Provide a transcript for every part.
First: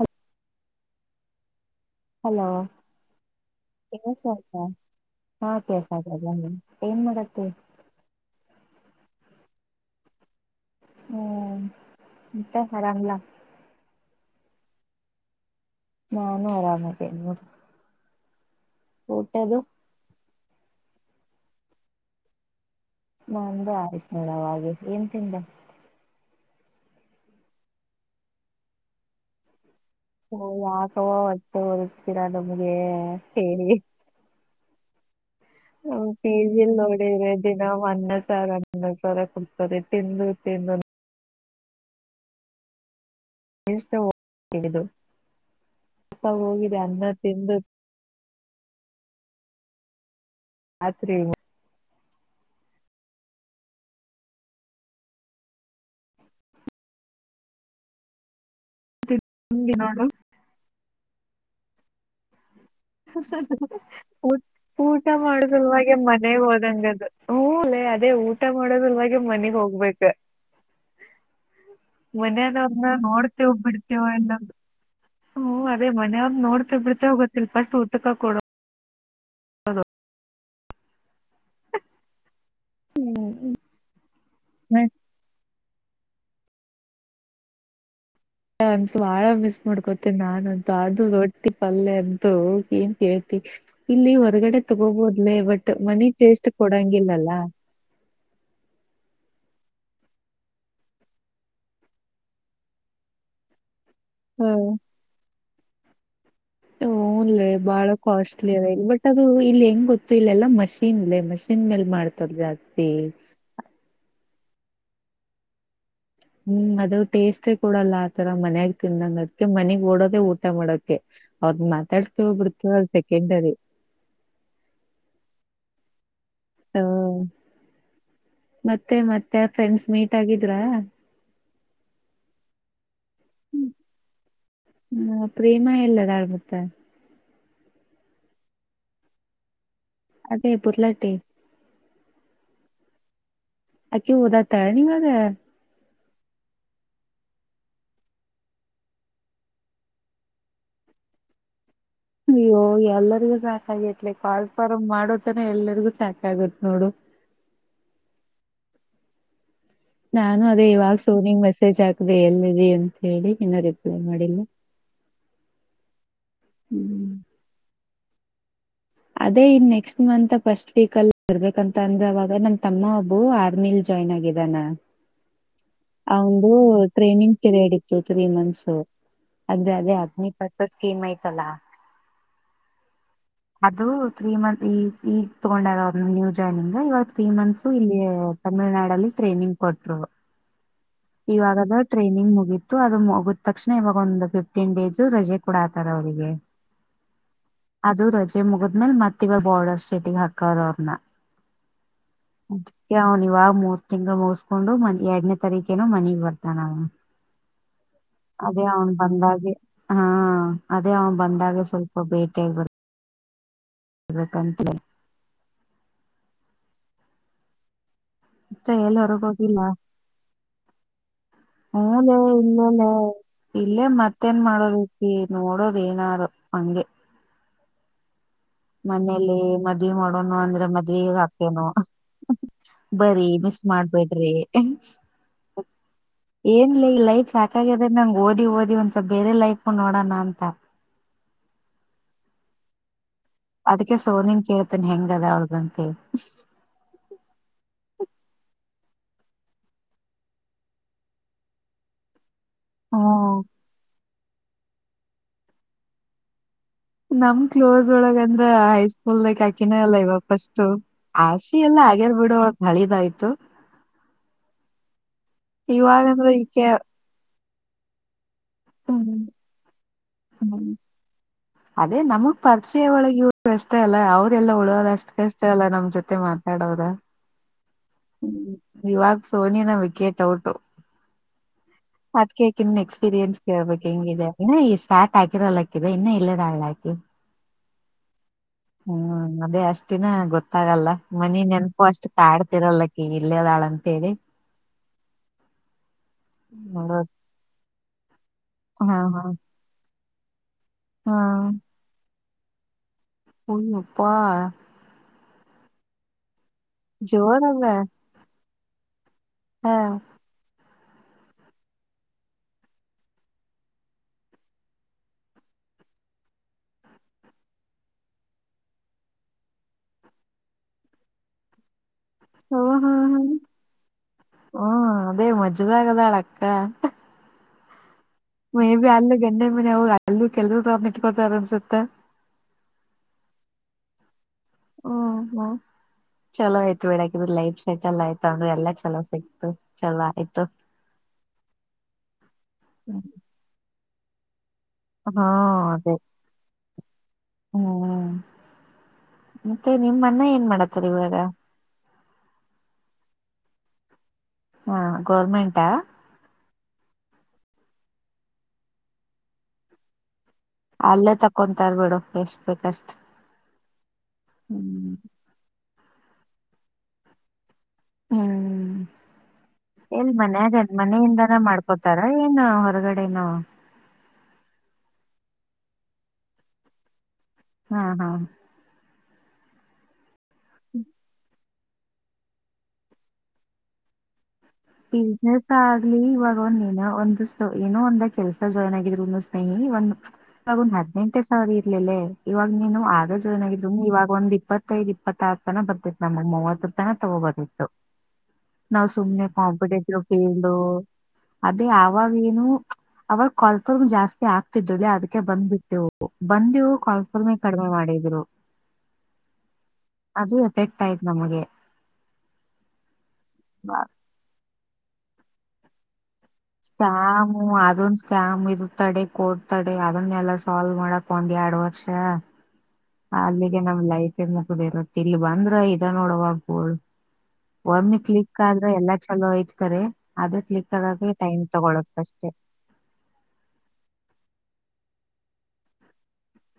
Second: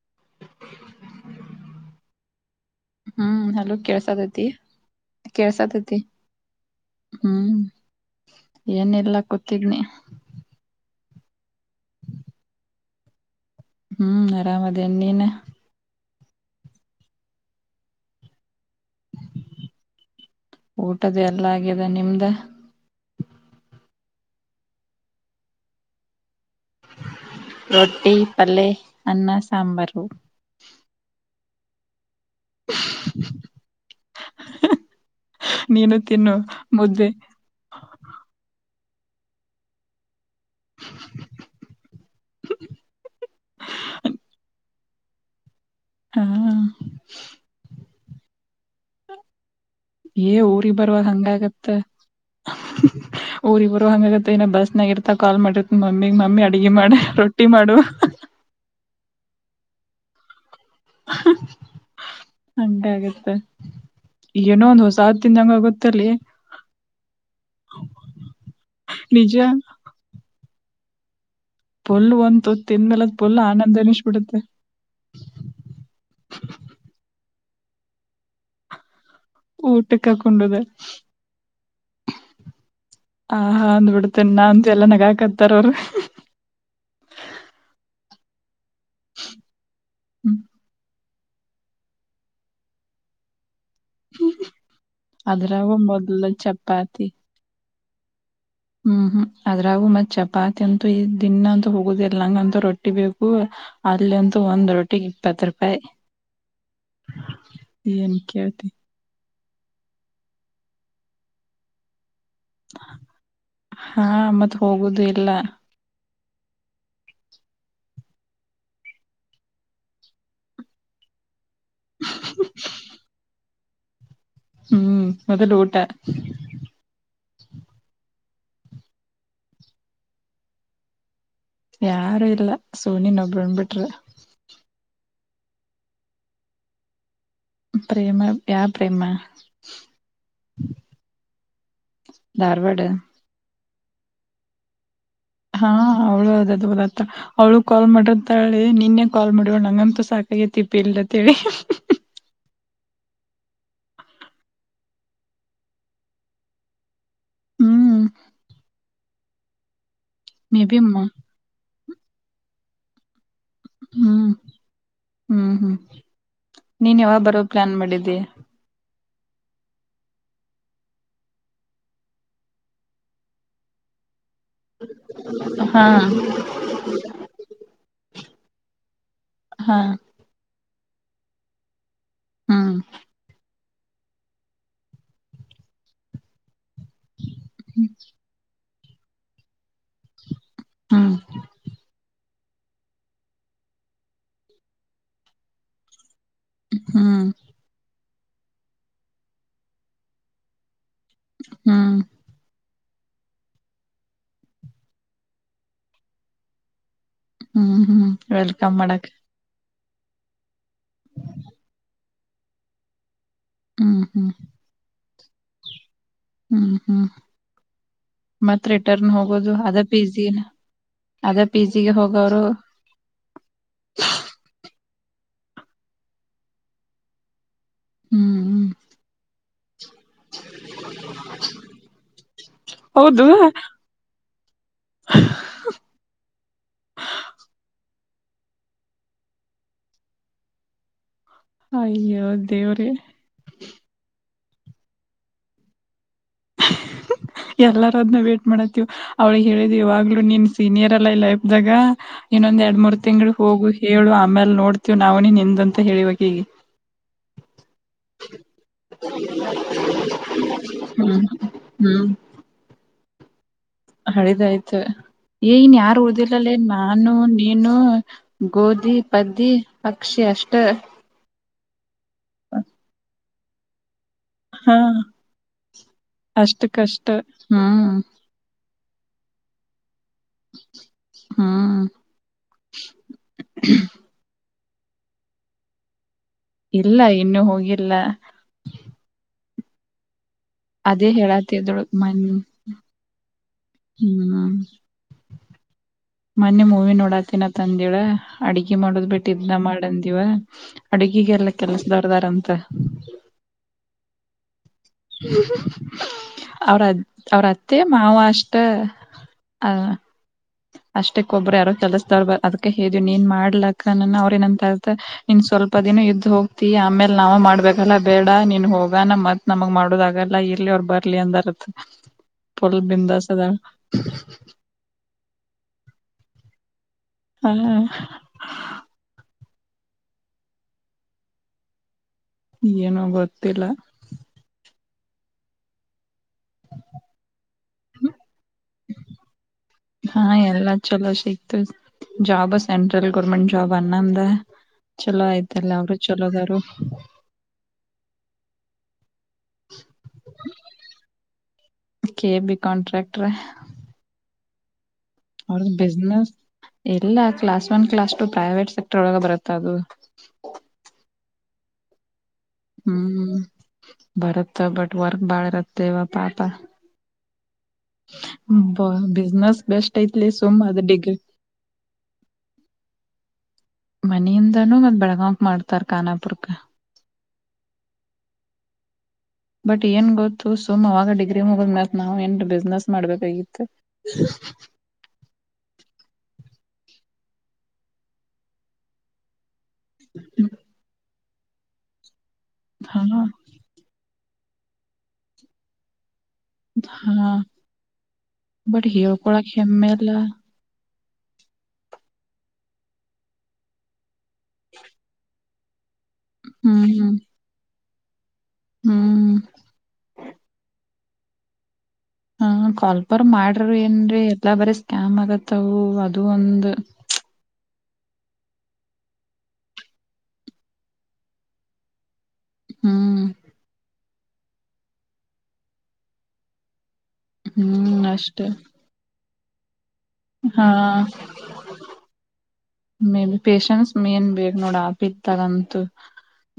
ಹ ಹಲೋ ಹ್ಮ್ ಹಲೋ ನ ಕೇಳ್ಸತೈತಿ ಸಲ್ತ ಹಾ ಕೆಲ್ಸ ಕೇಳ್ಸತೈತಿ ಆಲ್ಲ ಏನ್ ಮಾಡತು ಏನಲ್ಲ ಕೂತಿದ್ನಿ ಹ್ಮ ಇಂತ ಹರಾಮಲ್ಲ ಹ್ಮ್ ಅರಾಮದನ್ನಿನ ನಾನು ಆರಾಮದಡಿ ಊಟದು ಊಟದ ಎಲ್ಲ ಆಗ್ಯಿದೆ ನಿಮ್ದ ನಂದು ಆಯಸ್ ಮಡ ಹಾಗೆ ಏನ್ ತಿಂದ ರೋಟ್ಟಿ ಪಲೆೇ ಅನ್ನ ಸಾಂಬರ್ ಹ ಯಾಕವೋ ಅಷ್ಟೆ ಒರ್ಸ್ತೀರಾ ನಮ್ಗೆ ಹೇಳಿ ನೀನು ಟ ತಿನ್ನು ವಿಲ್ ಮುದ್ದೆ ನೋಡಿದ್ರೆ ದಿನ ಹನ್ನ ಸರ ಹನ್ನ ಸಾರ ಕೊಡ್ತಾರೆ ತಿಂದು ನ [inaudible] ಎತ್ತ ಹಾ ಹೋಗಿದೆ ಅನ್ನ ತಿಂದು ಏ ಊರಿಗೆ ಬರುವವ ರಾತ್ರಿ ಹಂಗಗತ್ತ [inaudible] ಊರಿ ಇಬ್ಬರು ಹಂಗಗತ್ತ ಇನ ಬಸ್ನಾಗರ್ತ ಕಾಲ್ ಮಾಡಿರ್ತ ಮಮ್ಮಿಗ್ ಮಮ್ಮಿ ಅಡಗೆ ಮಾಡಿ ರೊಟ್ಟಿ ಮಾಡು [inaudible] ನಿಮ್ಗೆ ನೋಡು ಹಂಗಾಗತ್ತೆ ಊಟ್ ಏನೋ ಒಂದ್ ಹೊಸ ಊಟ ಮಾಡ ತಿಂದಂಗ ಸಲಮೆ ಆಗುತ್ತಲ್ಲಿ ಮನೆ ೋದಂಗದು ಹೂಲೆ ಅದೇ ಊಟ ಮಾಡೋದಲ್ವೆ ನಿಜ ಮನಗ್ ಹೋಗ್ಬೇಕ ಪುಲ್ ಒಂದ್ ತುತ್ ಮನೆಯದವ್ರನ್ನ ತಿಂದ್ಮೇಲೆ ಅದ್ ಪುಲ್ ನೋಡ್ತೆೇವ ಆನಂದ ಬಿಡ್ತೇವ ಎಲ್ಲ ಅನಿಸ್ಬಿಡುತ್ತೆ ಹ್ಮ ಅದೇ ಮನವದ ನೋಡ್ತ ಬಿಡ್ತೆ ಹೋಗತಿಲ್ ಫಸ್ಟ್ ಊಟಕ ಕೊಡ ಊಟಕ್ಕ ಕೊೊಂಡಿದೆ ಹ ಹ ಅಂದ್ಬ ಬಿಡ್ತೇನೆ ನ ಅಂತ ಎಲ್ಲ ನಗ ಹಾಕತ್ತಾರ ಅವ್ರರು ಒಂದಸ ಭಾಳ ಮಿಸ್ ಮಾಡ್ಕೊತೇನಿ ಹ್ಮ್ ನಾನನ್ ಅದ ಅ ಟ್ಟಿ ಪಲ್ಲಯ ಅಂತ ಏನ್ ಕೇಳ್ತಿ ಇಲ್ಲಿ ಹೊರ್ಗಡೆ ತಗೋಬೋದ್ಲೆ ಬಟ್ ಅದ್ರಾಗೂ ಮನಿ ಮೊದ್ಲು ಟೇಸ್ಟ್ ಚಪಾತಿ ಕೊಡಂಗಿಲ್ಲಲ್ಲ ಹ ಹ್ಮ್ ಹ್ಮ್ ಅದ್ರಾಗು ಮತ್ ಚಪಾತಿ ಅಂತೂ ಈ ದಿನಂತೂ ಹೋಗುದ ಇಲ್ಲ ನಂಗಂತು ರೊಟ್ಟಿ ಬೇಕು. ಅಲ್ಲಂತೂ ಹ ಒಂದ್ ರೋಟಿಗ್ ಇಪ್ಪತ್ತು ರೂಪಾಯಿ. ಹೂಲ್ಲೇ ಬಾಳ ಏನ್ ಕಾಸ್ಟ್ಲಿ ಕೇಳ್ತಿ ಅದೆ ಬಟ್ ಅ [unintelligible] ದು ಇಲ್ಲಿ ಹೆಂಗ್ ಗೊತ್ತು ಇಲ್ಲಲ್ಲಾ ಮಷಿನ್ ಮಷಿನ್ ಮೇಲ್ ಮಾಡ್ತದ ಜಾಸ್ತಿ. ಹಾ ಮತ್ ಹೋಗುದು ಇಲ್ಲ. ಹ್ಮ್ ಅದು ಟೇಸ್ಟೇ ಕೊಡಲ್ಲ ಆತರ ಮನ್ಯಾಗ ತಿಂದಂಗ ಅದ್ಕ್ಕೆ ಮನಗ್ ಓಡೋದೇ ಊಟ ಮಾಡೋಕೆ. ಅವ್ರನ್ ಮಾತಾಡ್ಸತೀವೋ ಬಿಡ್ತೀವೋ ಸೆಕೆಂಡರಿ. ಹ್ಮ್ ಮೊದಲು ಊಟ. ಹೊ. ಮತ್ತೆ ಮತ್ತೆ ಫ್ರೆಂಡ್ಸ್ ಮೀಟ್ ಆಗಿದ್ರಾ. ಯಾರು ಇಲ್ಲ ಸೋನಿನೊಬ್ಬಳ್ನ ಬಿಟ್ರೆ. ಹ್ಮ ಪ್ರೇಮ ಎಲ್ಲಿದ್ದಾಳ್ ಮತ್ತೆ. ಪ್ರೇಮ ಯಾವ್ ಪ್ರೇಮ. ಅದೇ ಪುದಲಟ್ಟಿ. ಧಾರ್ವಾಡ. ಅಕೆ ಓದಾತಾಳೆ ನೀವಾಗ. ಹಾ ಅವ್ಳು ಅದದಹದತ್ತ ಅವಳು ಕಾಲ್ ಮಾಡ್ರಂತ ಹೇಳಿ ನಿನ್ನೆ ಕಾಲ್ ಮಾಡಿವಳು ನಂಗಂತು ಸಾಕಾಗತಿಪ್ಪಿ ಇಲ್ಲಿ. ತೆಳಿ. ಅಯ್ಯೋ ಎಲ್ಲರಿಗೂ ಸಾಕ ಆಾಗೈತ್ಲೆ ಕಾಲ್ಸ್ಫಾರ ಮಾಡೋದನ ಎಲ್ಲರಿಗೂ ಸಾಕಗುತ್ ನೋಡು. ಹ್ಮಂ ನಾನು ಅದೇ ಇವಾಗ ಸೋನಿಂಗ್ ಮೆಸೇಜ್ ಹಾಕ್ದೆ ಎಲ ಇದ್ದೀ ಅಂತ ಹೇಳಿ. ಇನ್ನ ರಿಪ್ಲೈ ಹ್ಮ್ ಮಾಡಿಲ್ಲ. ಹ್ಮ್ ಹ್ಮ್ ನೀನ್ ಹ್ಮ್ ಯಾವಾಗ ಬರೋ ಪ್ಲಾನ್ ಮಾಡಿದ್ಯ. ಅದೇ ಇ ನೆಕ್ಸ್ಟ್ ಮಂತ್ ಫಸ್ಟ್ ವೀಕ್ ಅಲ್ಲಿ ಇರ್ಬೇಕಂತ ಅಂದ್ರ ಅವಾಗ ನಮ ತಮ್ಮ ಒಬ್ಬು ಆರ್ಮಿಲಿ ಜಾಯ್ನ್ ಆಗಿದ. ಇದನ ಹಾ ಅವಂದು ಟ್ರೈನಿಂಗ್ ಪಿರಿಯಡ್ ಇತ್ತು ತ್ರೀ ಮಂತ್ಸ್. ಅದೇ ಹಾ ಅದೇ ಅಗ್ನಿ ಪರ್ಪಸ್ ಸ್ಕೀಮ್ ಐ್ತಲ್ಲಾ. ಹ್ಮ ಅದು ತ್ರೀ ಮಂತ್ ಈಗ ಈಗ ತೊಗೊಂಡದ ಅವ್ರ ನ್ಯೂ ಜಾಯನಿಂಗ್. ಇವಾಗ ತ್ರೀ ಮಂತ್ಸು ಇಲ್ಲಿ ತಮಿಳ್ನಾಡಲ್ಲಿ ಟ್ರೈನಿಂಗ್ ಕೊಟ್ರು. ಹ್ಮ್ ಇವಾಗದ ಟ್ರೈನಿಂಗ್ ಮುಗಿತ್ತು ಅದು ಮುಗಿದ ತಕ್ಷಣ ಇವಾಗ ಒಂದು ಫಿಫ್ಟೀನ್ ಡೇಸ್ ರಜೆ ಕೂಡ ಆತರ ಅವ್ರಿಗೆ. ಹ್ಮ ಅದು ರಜೆ ಮುಗದ್ಮೇಲೆ ಮತ್ತ ಇವ ಬಾರ್ಡರ್ ಸ್ಟೇಟಿಗೆ ಹಾಕವ್ರೇ ಅವ್ರನ್ನ. ಹ್ಮ ಅದ್ಕ್ಕೆ ಅವನ್ ಇವಾಗ ಮೂರ್ ತಿಂಗಳು ಮುಗಸ್ಕೊಂಡು ಮತ್ತೆ ಎರಡನೇ ತಾರೀಕೇನು ಮನಿಗ್ ಬರ್ತಾನ ಅವ್ನು. ಹ್ಮ್ ಹ್ಮ್ ಅದೇ ವೆಲ್ಕಮ್ ಅವನು ಮಾಡಕ್ ಬಂದಾಗೆ. ಹಾ ಅದೇ ಅವ ಬಂದಾಗ ಸ್ವಲ್ಪ ಬೇಟೆ ಬರ್ ಹ್ಮ್ ಹ್ಮ್ ಹ್ಮ್ ಹ್ಮ್ ಮತ್ತ ಮತ್ ರಿಟರ್ನ್ ಹೋಗೋದು ಅದೇ ಪಿ ಜಿ ನ. ಹ್ಮಲೇ ಇಲ್ಲೇಲೆ ಇಲ್ಲೇ ಮತ್ತೇನ್ ಮಾಡೋದು. ಈ ನೋಡೋದು ಏನಾರು ಹಂಗೆ. ಹ್ಮ್ ಮನೇಲ್ಲಿ ಮದ್ವಿ ಮಾಡೋನು ಅಂದ್ರೆ ಮದ್ವೆ ಹಾಕ್ತೇನು. ಬರಿ ಹೌದು ಮಿಸ್ ಮಾಡ್ಬೇಡ್ರಿ. ಏನ್ಲ ಈ ಲೈಫ್ ಸಾಕಾಗಾದೆ ನಂಗೆ ಓದಿ ಓದಿ ಒಂದ್ ಸ್ವಲ್ಪ ಬೇರೆ ಲೈಫ್ ನೋಡೋಣ ಅಂತ. ಅಯ್ಯೊ ದೇವ್ರೇ. ಅದಕ್ಕೆ ಸೋನಿನ್ ಕೇಳ್ತಿನಿ ಹೆಂಗ ಅದ ಅವಳ್ದಂತೇಳಿ. ಎಲ್ಲ [unintelligible] ದ್ನ ವೇಟ್ ಮಾಡತ್ತೀವ್ ಅವ್ಳಿಗೆ ಹೇಳಿದೀವಾಗ್ಲುೂ ನೀನ್ ಸೀನಿಯರ್ ಅಲ್ಲ ಈ ಲ್ಲೈಫ್ದಾಗ. ಇನ್ನೊಂದ್ ಎರಡ್ ಮೂರ್ ತಿಂಗಳು ಹ್ಮ್ ಹೋಗು ಹೇಳು ಆಮ್ಯಲ್ ನೋಡ್ತಿವ್ ನಾವು ನಿನೆದಂತ ಹೇಳಿವಕಿಗೆ. ನಮ ಕ್ಲೋಸ್ ಒಳಗ ಅಂದ್ರ ಹೈಸ್ಕೂಲ್ಕ್ ಹಾಕಿನೇ ಅಲ್ಲ ಇವ ಫಸ್ಟ್. ಹ್ಮ್ ಎಲ್ಲ ಹ್ಮ್ ಆಗ್ಯರ್ ಬಿಡೋ ಒಳಗ್ ಹಳಿದಾಯ್ತು. ಹಳಿದಾಯ್ತು ಏನ್ ಯಾರು ಇವಾಗಂದ್ರ ಉ್ದಲ್ಲಲ್ಲಿ ಈಕೆ ನಾನು ನೀನು. ಗೋಧಿ ಹ್ಮ್ ಪದ್ದಿ ಪಕ್ಷಿ ಅಷ್ಟು. ಹ್ಮ್ ಅದೇ ನಮ್ಗ್ ಪರಿಚಯ ಒಳಗೆ ವ್ಯವಸ್. ಯಾವದೆಲ್ಲ ಹಾ ಉಳೋದ ಅಷ್ಟ ಕಷ್ಟ ಅಲ್ಲ ನಮ್ ಜೊತೆ ಮಾತಾಡೋದ. ಅಷ್ಟಕ್ಕಷ್ಟ ಹ್ಮ್ ಇವಾಗ ಸೋನಿನ ವಿಕೆಟ್ ಔಟ್. ಹ್ಮ್ ಅದ್ಕಿ ಎಕ್ಸ್ಪೀರಿಯನ್ಸ್ ಕೇಳ್ಬೇಕಕ್ ಹೆಂಗಿದೆ ಸ್ಟಾರ್ಟ್ ಆಕಿರಲ್ಲಕ್ಕಿದೆ ಇನ್ನ ಇಲ್ಲ. ಇಲ್ಲ ಇನ್ನುೂ ಹೋಗಿಲ್ಲ ಹ್ಮ್ ಅದೇ. ಅಷ್ಟಿನ ಗೊತ್ತಾಗಲ್ಲ ಅದೇ ಮನಿ ನೆನಪು ಹೇಳತಿದಳು ಅಷ್ಟು ಮನ್ ಕಾಡ್ತಿರಲ್ಲಕಿ ಇಲ್ಲೇದಾಳ ಅಂತೇಳಿ. ಹ್ಮ್ ಮೊನ್ನೆ ಮೂವಿ ನೋಡೋದು ನೋಡಾತ್ತಿನತ್ತಂದಿಳ ಅಡ್ಗೆ ಹಾ ಮಾಡೋದ್ ಹಾ ಬಿಟ್ಟ ಇದನ ಮಾಡಂದೀವ. ಅಡುಗೆಗೆಲ್ಲ ಕೆಲ್ಸದವರ್ದಾರಂತ. ಉನ್ ಉಪ. ಅವರ ಅವ್ರ ಅತ್ತೆ ಮಾವ ಅಷ್ಟ. ಹಾ. ಅ ಅಷ್ಟಕ್ಕ ಒಬ್ಬರು ಯಾರೋ ಕೆಲಸ್ದವ್ರ ಬ ಅದಕ ಹ್ ನೀನ್ ಮಾಡ್ಲಕ್ಕ ಅವ್ರ ನಂತ ಅತ ನಿನ್. ಸ್ವಲ್ಪ ದಿನ ಇದ್ದ್ ಹೋಗ್ತಿ ಆಮೇಲೆ ನಾವ ಮಾಡ್ಬೇಕಲ್ಲ ಬೇಡ ನೀನ್ ಹೋಗಣ ಮತ್ ನಮಗ್ ಮಾಡದಲ್ಲ. ಬರ್ಲಿ ಅವ್ರ ಬರ್ಲಿ ಅಂದರತ್. ಹಓ ಹಾ ಹ ಹ್ಮ ಅದೇ ಮಜ್ಜದ ಆಗದಾಳ ಅಕ್ಕ. ಹ್ಮ. ಮೇ ಬಿ ಅಲ್ಲಿ ಗಂಡನ ಮನೆ ಹೋಗ ಅಲ್ ಕೆಲ್ ತೊಂಡ ಇಟ್ಕೋತಾರ ಅನ್ಸುತ್ತೆ. ಏನೋ ಗೊತ್ತಿಲ್ಲ. ಹ್ಮ ಹಾ. ಚಲೋ ಆಯ್ತು ಬೇಡಕಿದ್ರ ಲೈಫ್ ಸೆಟಲ್ ಆಯ್ತು ಅಂದ್ರೆ ಎಲ್ಲಾ ಚಲೋ ಸಿಕ್ತು ಚಲೋ ಆಯ್ತು. ಜಬ ಸೆಟ್ರಲ್ ಗರ್ಮೆಟ್ ಜಬ ಅಣ್ಣಂದ್. ಚಲೋ ಹಾ ಆಯ್ತಲ್ಲ ಅವರು ಅದೇ ಚಲೋದಾರು. ಹ್ಮ್ ಮತ್ತೆ ನಿಮನ್ನ ಏನ್ ಮಾಡಾತ್ತಾರ ಇವಾಗ. ಕೆ ಬಿ ಕಾಂಟ್ರಾಕ್ಟ್ರ ಹಾ. ಅವ ಬಿಜನೆಸ್. ಈಲ್ಲ class one class two private sector ಒಗ ಬರುತ್ತ ಅದು. ಅಲ್ಲೇ ತಕೊಂತ ಇರ್ಬಿಡು ಎಷ್ಟು. ಹ್ಮ್ ಬರುತ್ತ ಬಟ್ ಹ್ಮ್ ವರ್ಕ್ ಬಾಳ ಇರತ್ತೇವ ಪಾಪ. [inaudible] ಹ್ಮ್ ಬ ಬಿಸ್ನೆಸ್ ಬೆಸ್ಟ್ ಎನ್ ಐತ್ಲಿ ಸುಮ್ ಮನ್ಯಗ ಅದ್ ಡಿಗ್ರಿ ಮನೆಯಿಂದನ ಮಾಡ್ಕೋತಾರ ಏನ್ ಹೊರಗಡೆ. ನಾ. ಮನಿಯಿಂದನೂ ಮತ್ತ ಬೆಳಗಾಂಕ್ ಮಾಡ್ತಾರ ಕಾನಾಪುರ್ಕ್ಕೆ. ಹಾ ಹಾ. ಬಟ್ ಏನ್ ಗೊತ್ತು ಸುಮವಾಗ ಡಿಗ್. ಮುಗ ಮತ್ ನಾವ್ ಎಂ ಬಿಸ್ನೆಸ್ ಮಾಡ್ಬೇಕಾಗಿತ್ತು. ಬಿಸ್ನೆಸ್ ಆಗ್ಲಿ ಇವಾಗ ಒಂದನ ಒಂದ ಏನೋ ಒಂದ ಕೆಲ್ಸ ಜಾಯ್ನ್ ಆಗಿದ್ರು ಸ್ನೇಹಿ. ಈ ಒಂದು ಇವಾಗ ಒಂದ್ ಹದ್ನೆಂಟೇ ಸಾವಿರ ಇರ್ಲಿಲ್ಲ ಇವಾಗ ನೀನು ಹಾ ಆಗ ಜಾಯ್ನ್ ಆಗಿದ್ರು ಇವಾಗ ಒಂದ. ಇಪ್ಪತ್ತೈದು ಇಪ್ಪತ್ತಾರ ತನ ಬರ್ತಿತ್ತು ನಮಗ್ ಮೂವತ್ತು ತನ ಹಾ ತಗೋಬದಿತ್ತು ಬಟ್ ನಾವ್ ಸುಮ್ನೆ. ಹೇಳ್ಕೊಳಕ್ ಹೆಮ್ಮೆ ಇಲ್ಲ ಫೀಲ್ ಅದೇ ಯಾಗ ನು ಅವಾಗ ಕಲ್ ಜಾ ಸ್ತಿ. [unintelligible] ಆಗ್ತಿತ್ತಲೇ ಅದಕ್ಕೆ ಬಂದ್ಬಿಟ್ಟೆವು ಬಂದಿವು ಹ್ಮ್ ಹ್ಮ್ ಕಾಲ್ಫುಲ್ಮೆ ಕಡಿಮೆ ಮಾಡಿದ್ರು. ಹ್ಮ್ ಅದು ಎಫೆಕ್ಟ್ ಆಯ್ತು ನಮಗೆ. ಹ ಕಾಲ್ಪರ್ ಮಾಡ್ರಿ ಏನ್ ಎಲ್ಲಾ ಬಾರಿ ಸ್ಕ್ಯಾಮ್ ಆಗತ್ತವು ಅದ. ಶಾಮ ಅದೊನ್. ಸ್ಕ್ಯಾಮ್ ಇರು ತಡೆ ಕೊಡ್ತಾಡೆ ಅದನ್ನೆಲ್ಲ ಸಾಲ್ವ್ ಮಾಡಕ್ ಒಂದ್ ಎರಡ್ ವರ್ಷ. ಹ್ಮ್ ಅಲ್ಲಿಗೆ ನಮ್ ಲೈಫೇ ಮುಗಿದಿರುತ್ಇಲ್ಲಿ ಬಂದ್ರ ಇದ ಇದೇ ನೋಡುವ ಗೋಳು. ಒಮ್ಮಿ ಹ್ಮ್ ಕ್ಲಿಕ್ ಅಷ್ಟೇ ಆದ್ರೆ ಎಲ್ಲಾ ಚಲೋ ಐತಿ ರಿ. ಅದು ಹಾ ಕ್ಲಿಕ್ ಆಗಾಕ ಟೈಮ್ ತಗೊಳಕ್ ಅಷ್ಟೆ ಮೇ ಬಿಿ ಪೇಶನ್ಸ್ ಮೇನ್ ಬೇಗ ನೋಡ್ [inaudible] ಆಪ್ದಾರಂತು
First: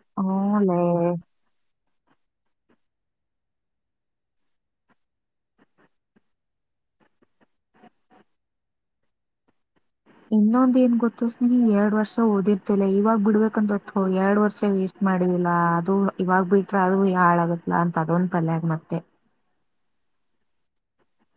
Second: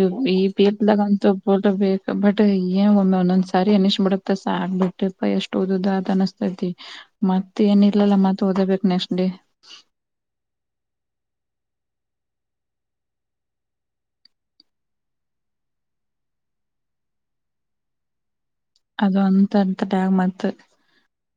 ಇ ಈ ಹೂಲೇ ಪೇಟ್ಲಾಗಂತ ಪೋಟ ಬು [unintelligible] ಬಟ್ ಏನ್ ಒಮ್ಮೆ ಒಂದೊಂದ್ಸಾರಿ ಅನಿಸ ಬಿಡತ್ತ ಸಾ ಆಕ್ಬ ಬಿಟ್ಟಪ್ಪ ಎಷ್ಟ್ ಓದದ ಅನಸ್ತೈತಿ ಮತ್ತ ಏನ್ ಇರ್ಲಲ್ಲ ಮತ್ ಓದಬೇಕು ನೆಕ್ಸ್ಟ್ ಡೇ ಇನ್ನೊಂದ ಏನ್ ಗೊತ್ತು ಸ್ನೇಹಿ ಎರಡ್ ವರ್ಷ ಓದಿರ್ತಿಲ್ಲ ಇವಾಗ ಬಿಡ್ಬೇಕಂತತ್ತು ಎರಡ್ ವರ್ಷ ವೇಸ್ಟ್ ಮಾಡಿಲ್ಲಾ ಅದು ಇವಾಗ್ ಬಿಟ್ರೆ ಅದು ಹಾಳ್ ಆಗತ್ಲ ಅಂತ ಅದೊಂದ ತಲೆಗ ಮತ್ತೆ ಂತ ಟಾಗ ಮಾತ್ [unintelligible]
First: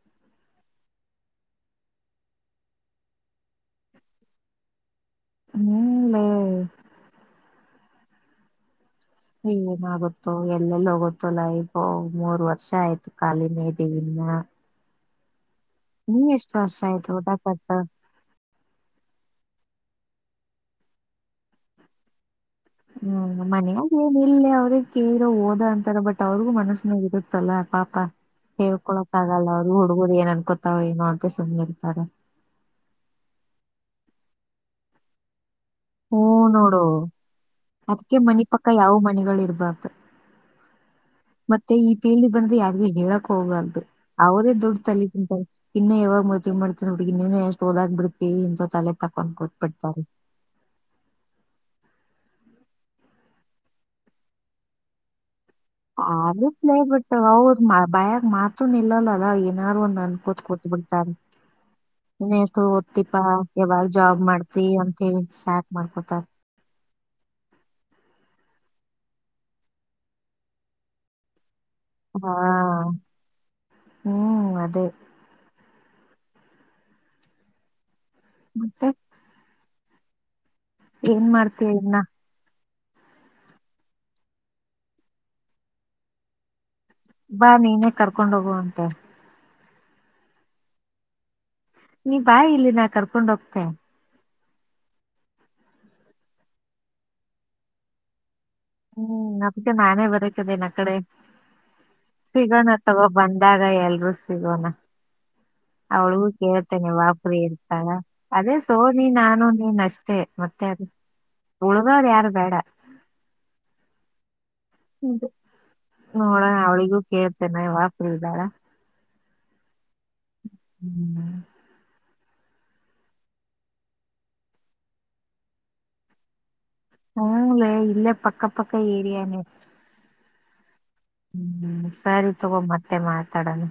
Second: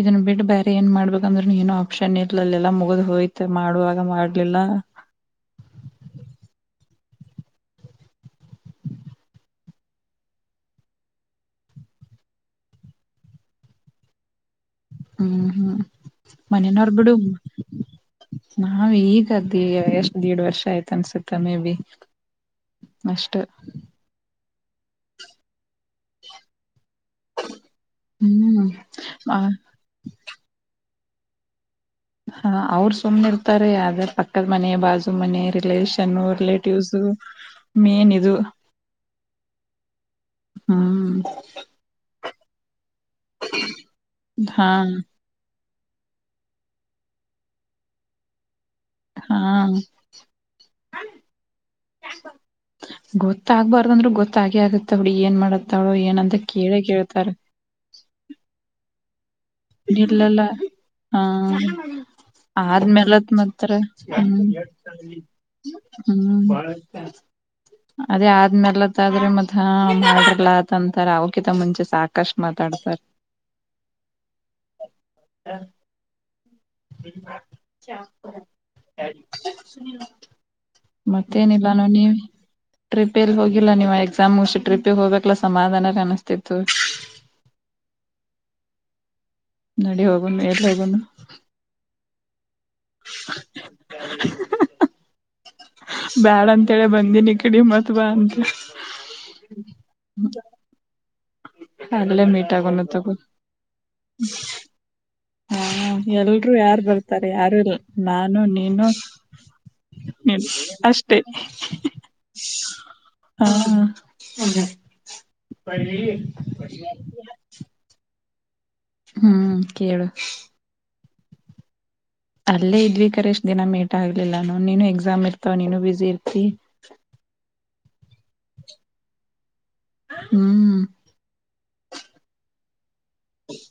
ಇದನ್ನ ಬಿಟ್ಟು ಬೇರೆ ಏನ್ ಮಾಡ್ಬೇಕ ಅಂದ್ರ ಏನ ಆಪ್ಷನ್ ಇರ್ಲಿಲ್ಲಾ ಮುಗ್ದ್ ಹೋಯ್ತೆ ಮಾಡುವಾಗ ಮಾಡ್ಲಿಲ್ಲ ಹಾ ಹೂ ಲೆ ಏನಾಗುತ್ತೋ ಎಲ್ಲೆಲ್ಲಿ ಹೋಗುತ್ತೋ ಲೈಫ ಮೂರ್ ವರ್ಷ ಆಯ್ತು ಕಖಾಲಿನೇ ಇದೀವಿ ಇನ್ನ ಹ್ಮ್ ಹ್ಮ್ ನೀ ಎಷ್ಟ್ ಮನೆ ವರ್ಷ ನಾರ್ ಆಯ್ತು ಬಿಡು ಓದಾಕತ್ತ ನಾವ ಈಗದ ಎಷ್ಟ್ ದೀಡ್ ವರ್ಷ ಆಯ್ತ ಅನ್ಸುತ್ತ ಮೇ ಬಿ ಅಷ್ಟ ಹ್ಮ ಮನೆಯಾಗ ಏನ ಇಲ್ಲ ಅವ್ರಗ್ ಕೇರೋ ಓದ ಅಂತಾರ ಬಟ್ ಅವ್ರಿಗೂ ಮನಸ್ಸನಾಗಿ ಇರುತ್ತೆ ತ್ತಲ್ಲ ಪಾಪ ಹ್ಮ್ ಹೇಳ್ಕೊಳಕ್ಕ ಆ ಆಗಲ್ಲ ಅವ್ರು ಹುಡುಗುರು ಏನ್ ಅನ್ಕೋತಾವ ಓ ಅಂತ ಸುಮ್ಮ್ ಹಾ ಅವ್ರ ಸುಮ್ನೆ ಇರ್ತಾರೆ ಯದ ಪಕ್ಕದ ಮನೆ ಬಾಜು ಮನೆ ರಿಲೇಷನ್ ಹೂ ನೋಡು ರಿಲೇಟಿವ್ಸ್ ಮೇನ್ ಅದಕ ಇದು ಮನಿ ಪಕ್ಕ ಯಾವ ಮನಿಗಳ ಇರ್ಬಾರ್ದು ಹ್ಮ್ ಮತ್ತೆ ಈ ಪೀಳಿ ಬಂದ್ರೆ ಯಾರಿಗೂ ಹೇಳಕ್ ಹೋಗ್ಬಾರ್ದು ಅವ್ರೇ ಹಾ ದುಡ್ ತಲಿತಂತ ಇನ್ನೇ ಯಾವಾಗ ಮದವಿ ಮಾಡ್ತನ ನ ಹಡ್ಗಿಗೆ ಇನ್ನನೆ ಎಷ್ಟುೋದಾ್ ಬಿಡತತಿ ಇಂತ ತಲೆ [unintelligible] ತಕೊೊಂಡ ಹಾ ಗೊತ್ಬಿಡ್ತಾರೆ [unintelligible] ಗೊತ್ತಾಗಬಾರ್ದಂದ್ರರು ಗೊತ್ತಾಗೆ ಆಗತ್ತ ಬಿಡು ಏನ್ ಮಾಡದ ಆಗತ್ಲೇ ಬಟ್ ಅವ್ರ ಬಯಾಗ ಮಾತೂನು ನಿಲ್ಲಲಲ ಏನ್ ನಾರು ಒಂದ್ ಇಲ್ಲಲ್ಲ ಅನ್ಕೊತ್ ಕೂತ್ ಬಿಡ್ತಾರ ಹ ಇನ್ ಎಷ್ಟು ಓದ್ತಿಪಾ ಆದ್ಮೇಲತ್ ಮತ್ರ ಯಾವಾಗ ಜಾಬ್ ಹ್ಮ್ ಮಾಡ್ತಿ ಅಂತಿ ಸ್ಟಾರ್ಟ್ ಮಾಡ್ಕೊತಾರ ಹ್ಮ್ ಅದೇ ಆದ್ಮೇಲತ್ ಆದ್ರೆ ಮತ್ ಮಾಡ್ರಲ್ಲಾತಂತಾರ ಅವರ್ ಕಿಂತ ಮುಂಚೆ ಹಾ ಸಾಕಷ್ಟ್ ಮಾತಾಡ್ತಾರ ಹ್ಮ್ ಅದೇ ಹ [unintelligible] ಾ [unintelligible] ಮತ್ತ ಮತ್ತೇನಿಲ್ಲ ನೋ ಇನ್ನ ನೀವು ಟ್ರಿಪಿಯಲ್ಲಿ ಹೋಗಿಲ್ಲ ನೀವು ಎಕ್ಸಾಮ್ ಮುಗಿಸಿ ಟ್ರಿಪಿ ಹೋಗಬೇಕಲ್ಲ ಸಮಾಧಾನ ಕನಿಸ್ತಿತ್ತು ಬಾ ನೀನೇ ಕರ್ಕೊಂಡ ಹೋಗುವಂತೆ ನಡಿ ಹೋಗನು ಎಲ್ಲಿ ಹೋಗನು ನೀ ಬಾಯಿ ಇಲ್ಲಿ ನಾ ಕರ್ಕೊಂಡ್ ಹೋಗ್ತೀನಿ ಬ್ಯಾಡ ಅಂತೇಳಿ ಬಂದೀನಿ ಇಕಡಿ ಮತ್ತ ಬಾ ಅಂತ ಹ್ಮ್ ಅದ್ಕ್ಕೆ ನಾನೇ ಬರಕದಿನ್ ಅಕಡೆ ಅಲ್ಲೇ ಮೀಟ್ ಸಿಗೋಣ ಆಗೋಣ ತಗೋ ಬಂದಾಗ ಎಲ್ರುೂ ಸಿಗೋಣ ಹ ಅವಳಿಗೂ ಎಲ್ರುೂ ಯಾರು ಕೇಳ್ತೇನೆ ವಾ ಬರ್ತಾರೆ ಫ್ರೀ ಯಾರು ಇಲ್ಲ ಇರ್ತಾಳ ನಾನು ಅದೇ ನೀನು ಸೋನಿ ನಾನು ನೀನ್ ಅಷ್ಟೇ ಮತ್ತೆ ಅದು ಅಷ್ಟೆ ಉಳ್ದವ್ರ ಯಾರು ಬೇಡ ಹ ನೋಡಣ ಅವಳಿಗೂ ಕೇಳ್ತೇನೆ ವಪರಿ ಇದ್ದಾಳ ಹ್ಮ್ ಕೇಳು ಅಲ್ಲೇ ಇದ್ವಿ ಕರೇಶ್ ದಿನ ಮೇಟ್ ಆಗ್ಲಿಲ್ಲಾನು ನೀನು ಎಕ್ಸಾಮ್ ಇರ್ತವ ನೀನು ಬಸಿ ಇರ್ತಿ ಹ್ಮಲ್ಲೇ ಇಲ್ಲೇ ಪಕ್ಕ ಪಕ್ಕ ಏರಿಯಾನೆ ಹ್ಮ್ ಹ್ಮ್ ಸರಿ ತಗೊ ಮತ್ತೆ ಮಾತಾಡೋಣ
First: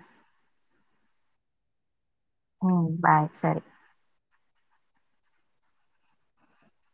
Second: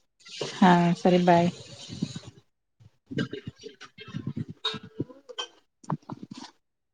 ಹಾಂ ಸರಿ ಬಾಯ್ ಹ್ಮ್ ಬಾಯ್ ಸರಿ ಹ್ಮ